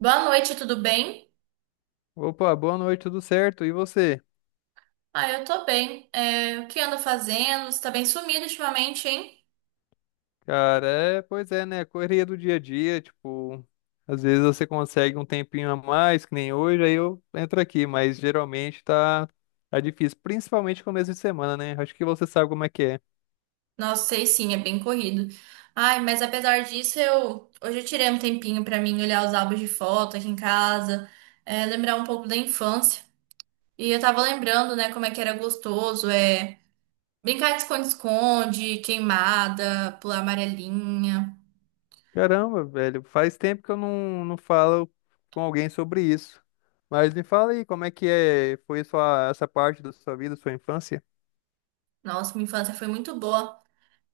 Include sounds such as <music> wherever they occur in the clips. Boa noite, tudo bem? Opa, boa noite, tudo certo? E você? Ah, eu tô bem. É, o que anda fazendo? Você tá bem sumido ultimamente, hein? Cara, é, pois é, né? Correria do dia a dia, tipo, às vezes você consegue um tempinho a mais, que nem hoje, aí eu entro aqui, mas geralmente tá difícil, principalmente começo de semana, né? Acho que você sabe como é que é. Nossa, sei sim, é bem corrido. Ai, mas apesar disso, eu hoje eu tirei um tempinho pra mim olhar os álbuns de foto aqui em casa, é, lembrar um pouco da infância. E eu tava lembrando, né, como é que era gostoso, é brincar de esconde-esconde, queimada, pular amarelinha. Caramba, velho, faz tempo que eu não falo com alguém sobre isso. Mas me fala aí, como é que é, foi sua, essa parte da sua vida, sua infância? Nossa, minha infância foi muito boa.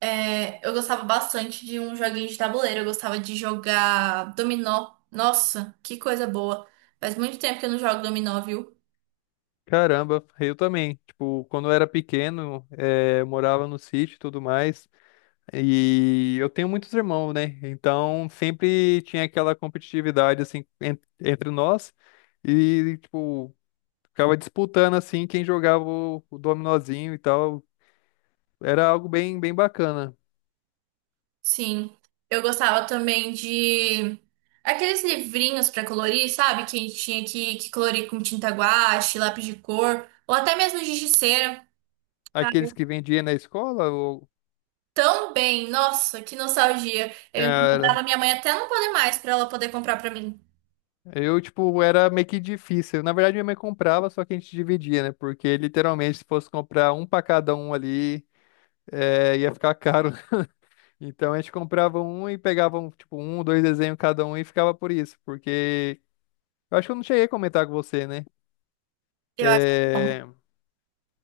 É, eu gostava bastante de um joguinho de tabuleiro. Eu gostava de jogar dominó. Nossa, que coisa boa. Faz muito tempo que eu não jogo dominó, viu? Caramba, eu também. Tipo, quando eu era pequeno, eu morava no sítio e tudo mais. E eu tenho muitos irmãos, né? Então sempre tinha aquela competitividade assim entre nós e tipo ficava disputando assim quem jogava o dominozinho e tal. Era algo bem bem bacana. Sim. Eu gostava também de aqueles livrinhos pra colorir, sabe? Que tinha que colorir com tinta guache, lápis de cor, ou até mesmo giz de cera. Aqueles que vendiam na escola, o Também, nossa, que nostalgia. Eu incomodava cara, minha mãe até não poder mais pra ela poder comprar pra mim. eu tipo era meio que difícil. Na verdade minha mãe comprava, só que a gente dividia, né? Porque literalmente se fosse comprar um pra cada um ali, ia ficar caro. Então a gente comprava um e pegava um, tipo, um, dois desenhos cada um e ficava por isso, porque eu acho que eu não cheguei a comentar com você, né? Eu acho que não. É,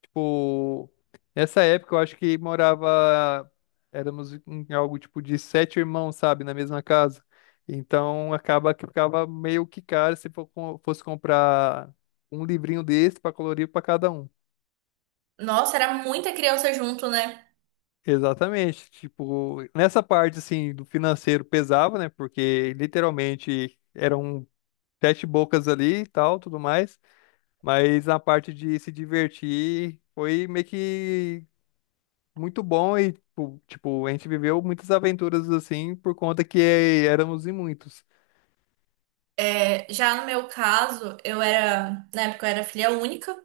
tipo, nessa época eu acho que morava, éramos em algo tipo de sete irmãos, sabe, na mesma casa. Então acaba que ficava meio que caro se fosse comprar um livrinho desse para colorir para cada um. Nossa, era muita criança junto, né? Exatamente, tipo, nessa parte assim do financeiro pesava, né? Porque literalmente eram sete bocas ali e tal, tudo mais. Mas a parte de se divertir foi meio que muito bom e, tipo, a gente viveu muitas aventuras assim por conta que éramos em muitos. É, já no meu caso, na época eu era filha única.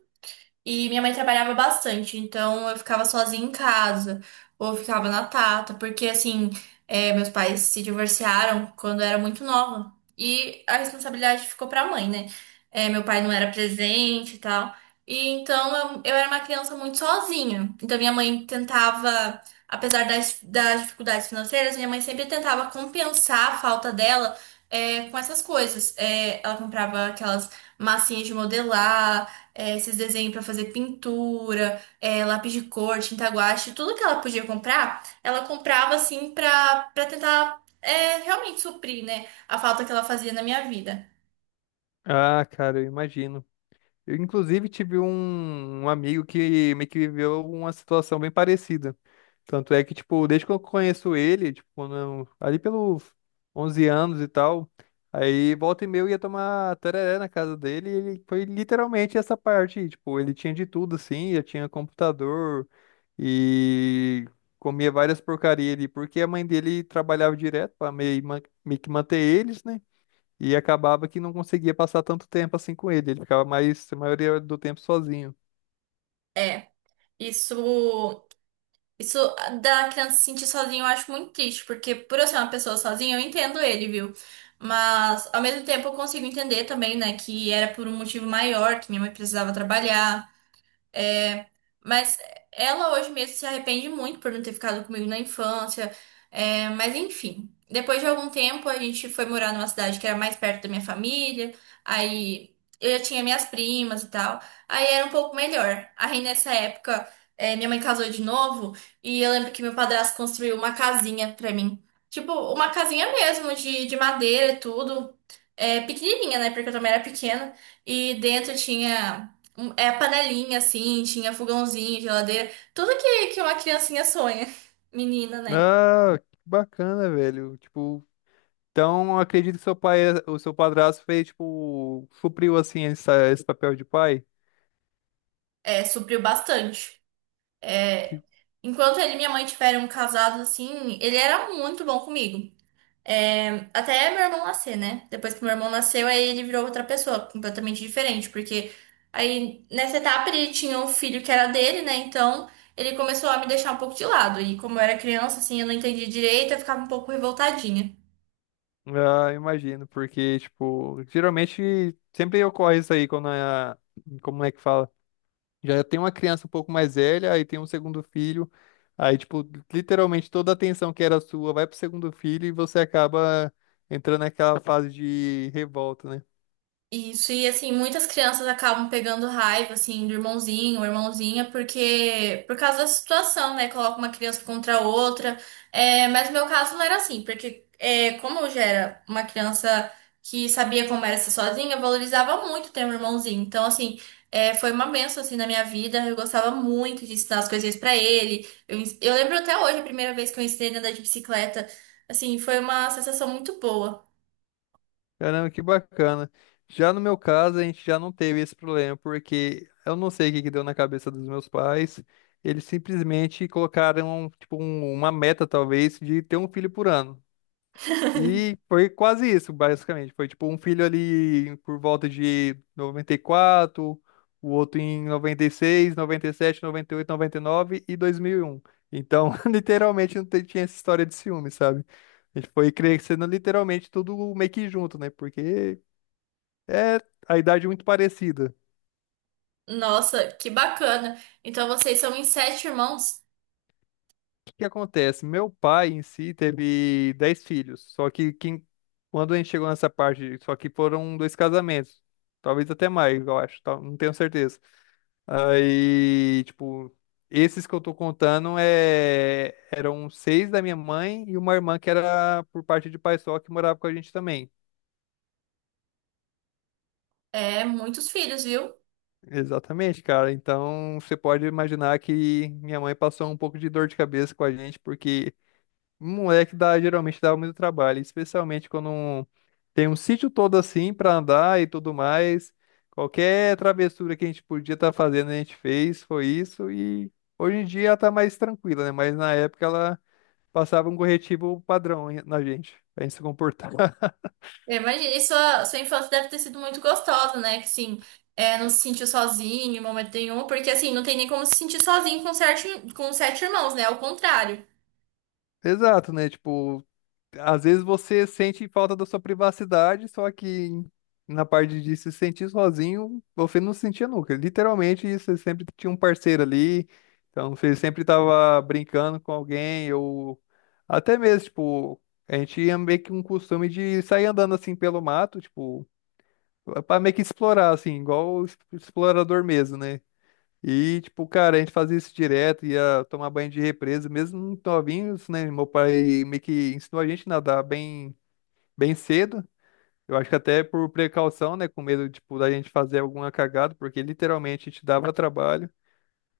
E minha mãe trabalhava bastante, então eu ficava sozinha em casa, ou ficava na tata, porque assim, é, meus pais se divorciaram quando eu era muito nova. E a responsabilidade ficou pra mãe, né? É, meu pai não era presente e tal. E então eu era uma criança muito sozinha. Então minha mãe tentava, apesar das dificuldades financeiras, minha mãe sempre tentava compensar a falta dela, é, com essas coisas. É, ela comprava aquelas massinhas de modelar, é, esses desenhos pra fazer pintura, é, lápis de cor, tinta guache, tudo que ela podia comprar, ela comprava assim pra para tentar, é, realmente suprir, né, a falta que ela fazia na minha vida. Ah, cara, eu imagino. Eu, inclusive, tive um amigo que meio que viveu uma situação bem parecida. Tanto é que, tipo, desde que eu conheço ele, tipo, ali pelos 11 anos e tal, aí volta e meia eu ia tomar tereré na casa dele e ele foi literalmente essa parte, tipo, ele tinha de tudo, assim, já tinha computador e comia várias porcarias ali, porque a mãe dele trabalhava direto para meio que manter eles, né? E acabava que não conseguia passar tanto tempo assim com ele. Ele ficava mais, a maioria do tempo sozinho. É, isso isso da criança se sentir sozinha eu acho muito triste, porque por eu ser uma pessoa sozinha, eu entendo ele, viu? Mas ao mesmo tempo eu consigo entender também, né, que era por um motivo maior, que minha mãe precisava trabalhar. É, mas ela hoje mesmo se arrepende muito por não ter ficado comigo na infância. É, mas enfim, depois de algum tempo a gente foi morar numa cidade que era mais perto da minha família. Aí eu já tinha minhas primas e tal. Aí era um pouco melhor. Aí nessa época, é, minha mãe casou de novo e eu lembro que meu padrasto construiu uma casinha pra mim. Tipo, uma casinha mesmo de madeira e tudo. É, pequenininha, né? Porque eu também era pequena. E dentro tinha é, a panelinha, assim, tinha fogãozinho, geladeira, tudo que uma criancinha sonha. <laughs> Menina, né? Ah, que bacana, velho. Tipo, então eu acredito que seu pai, o seu padrasto fez, tipo, supriu assim esse papel de pai. É, supriu bastante. É, Que, enquanto ele e minha mãe tiveram casados, assim, ele era muito bom comigo. É, até meu irmão nascer, né? Depois que meu irmão nasceu, aí ele virou outra pessoa, completamente diferente, porque aí nessa etapa ele tinha um filho que era dele, né? Então ele começou a me deixar um pouco de lado. E como eu era criança, assim, eu não entendia direito, eu ficava um pouco revoltadinha. ah, imagino, porque, tipo, geralmente sempre ocorre isso aí quando a, como é que fala? Já tem uma criança um pouco mais velha, aí tem um segundo filho. Aí, tipo, literalmente toda a atenção que era sua vai pro segundo filho e você acaba entrando naquela fase de revolta, né? Isso, e assim, muitas crianças acabam pegando raiva, assim, do irmãozinho ou irmãzinha, porque, por causa da situação, né, coloca uma criança contra a outra. É, mas no meu caso não era assim, porque é, como eu já era uma criança que sabia como era ser sozinha, eu valorizava muito ter um irmãozinho, então, assim, é, foi uma bênção, assim, na minha vida. Eu gostava muito de ensinar as coisinhas pra ele. Eu lembro até hoje a primeira vez que eu ensinei a andar de bicicleta, assim, foi uma sensação muito boa. Caramba, que bacana. Já no meu caso, a gente já não teve esse problema, porque eu não sei o que que deu na cabeça dos meus pais. Eles simplesmente colocaram, tipo, uma meta, talvez, de ter um filho por ano. <laughs> E foi quase isso, basicamente. Foi tipo um filho ali por volta de noventa e quatro, o outro em noventa e seis, noventa e sete, noventa, noventa e oito, nove, e 2001. Então, <laughs> literalmente não te- tinha essa história de ciúme, sabe? A gente foi crescendo literalmente tudo meio que junto, né? Porque é a idade muito parecida. Nossa, que bacana. Então vocês são em sete irmãos? Que acontece? Meu pai em si teve 10 filhos, só que quem, quando a gente chegou nessa parte, só que foram dois casamentos, talvez até mais, eu acho, tá? Não tenho certeza. Aí, tipo, esses que eu tô contando é, eram seis da minha mãe e uma irmã que era por parte de pai só que morava com a gente também. É, muitos filhos, viu? Exatamente, cara. Então você pode imaginar que minha mãe passou um pouco de dor de cabeça com a gente, porque moleque dá, geralmente dá muito trabalho, especialmente tem um sítio todo assim pra andar e tudo mais. Qualquer travessura que a gente podia estar fazendo, a gente fez, foi isso. E hoje em dia ela tá mais tranquila, né? Mas na época ela passava um corretivo padrão na gente, pra gente se comportar. <laughs> Eu imagino. E sua infância deve ter sido muito gostosa, né? Que sim, é, não se sentiu sozinho em momento nenhum, porque assim, não tem nem como se sentir sozinho com sete irmãos, né? Ao contrário. Exato, né? Tipo, às vezes você sente falta da sua privacidade, só que na parte de se sentir sozinho, você não se sentia nunca. Literalmente, você sempre tinha um parceiro ali, então você sempre estava brincando com alguém, ou até mesmo, tipo, a gente tinha meio que um costume de sair andando assim pelo mato, tipo, para meio que explorar, assim, igual explorador mesmo, né? E, tipo, cara, a gente fazia isso direto, ia tomar banho de represa, mesmo novinhos, né? Meu pai meio que ensinou a gente a nadar bem bem cedo. Eu acho que até por precaução, né? Com medo, tipo, da gente fazer alguma cagada, porque literalmente a gente dava trabalho.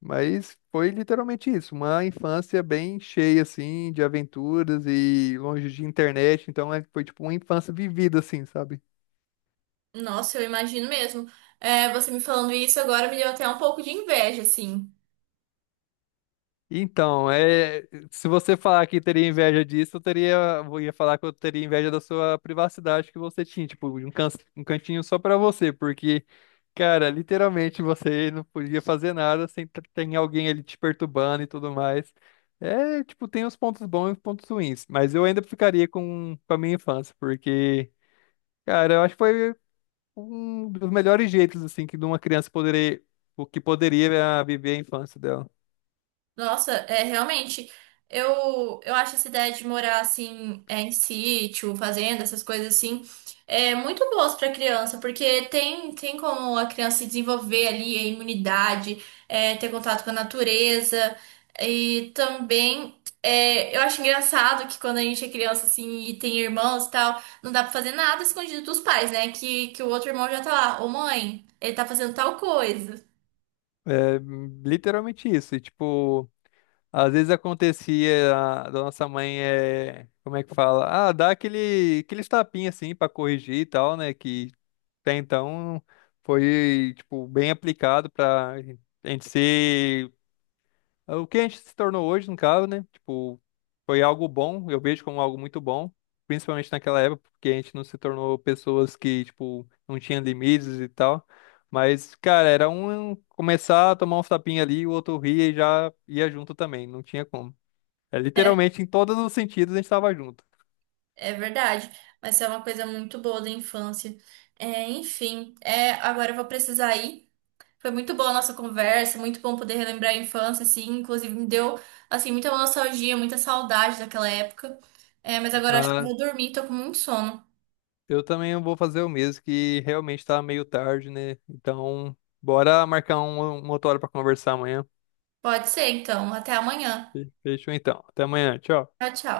Mas foi literalmente isso, uma infância bem cheia, assim, de aventuras e longe de internet. Então foi, tipo, uma infância vivida, assim, sabe? Nossa, eu imagino mesmo. É, você me falando isso agora me deu até um pouco de inveja, assim. Então, é, se você falar que teria inveja disso, eu teria, eu ia falar que eu teria inveja da sua privacidade que você tinha, tipo, de um cantinho só pra você, porque, cara, literalmente você não podia fazer nada sem t- ter alguém ali te perturbando e tudo mais. É, tipo, tem os pontos bons e os pontos ruins, mas eu ainda ficaria com a minha infância, porque, cara, eu acho que foi um dos melhores jeitos, assim, que de uma criança poderia, o que poderia eh, viver a infância dela. Nossa, é realmente. Eu acho essa ideia de morar assim, é, em sítio, fazenda, essas coisas assim, é muito boas para criança, porque tem como a criança se desenvolver ali a imunidade, é, ter contato com a natureza. E também, é, eu acho engraçado que quando a gente é criança assim e tem irmãos e tal, não dá para fazer nada escondido dos pais, né? Que o outro irmão já tá lá: ô mãe, ele tá fazendo tal coisa. É literalmente isso. E, tipo, às vezes acontecia da nossa mãe é, como é que fala? Ah, dá aqueles tapinha assim pra corrigir e tal, né? Que até então foi tipo bem aplicado pra gente ser o que a gente se tornou hoje, no caso, né? Tipo, foi algo bom, eu vejo como algo muito bom, principalmente naquela época, porque a gente não se tornou pessoas que, tipo, não tinha limites e tal. Mas, cara, era um começar a tomar um tapinha ali, o outro ria e já ia junto também, não tinha como. É, literalmente, em todos os sentidos, a gente tava junto. É verdade, mas é uma coisa muito boa da infância. É, enfim, é, agora eu vou precisar ir. Foi muito boa a nossa conversa, muito bom poder relembrar a infância, assim, inclusive me deu, assim, muita nostalgia, muita saudade daquela época. É, mas agora acho que eu Na... vou dormir, tô com muito sono. Eu também vou fazer o mesmo, que realmente tá meio tarde, né? Então, bora marcar uma outra hora pra conversar amanhã. Pode ser, então. Até amanhã. Fechou então. Até amanhã, tchau. Tchau, tchau.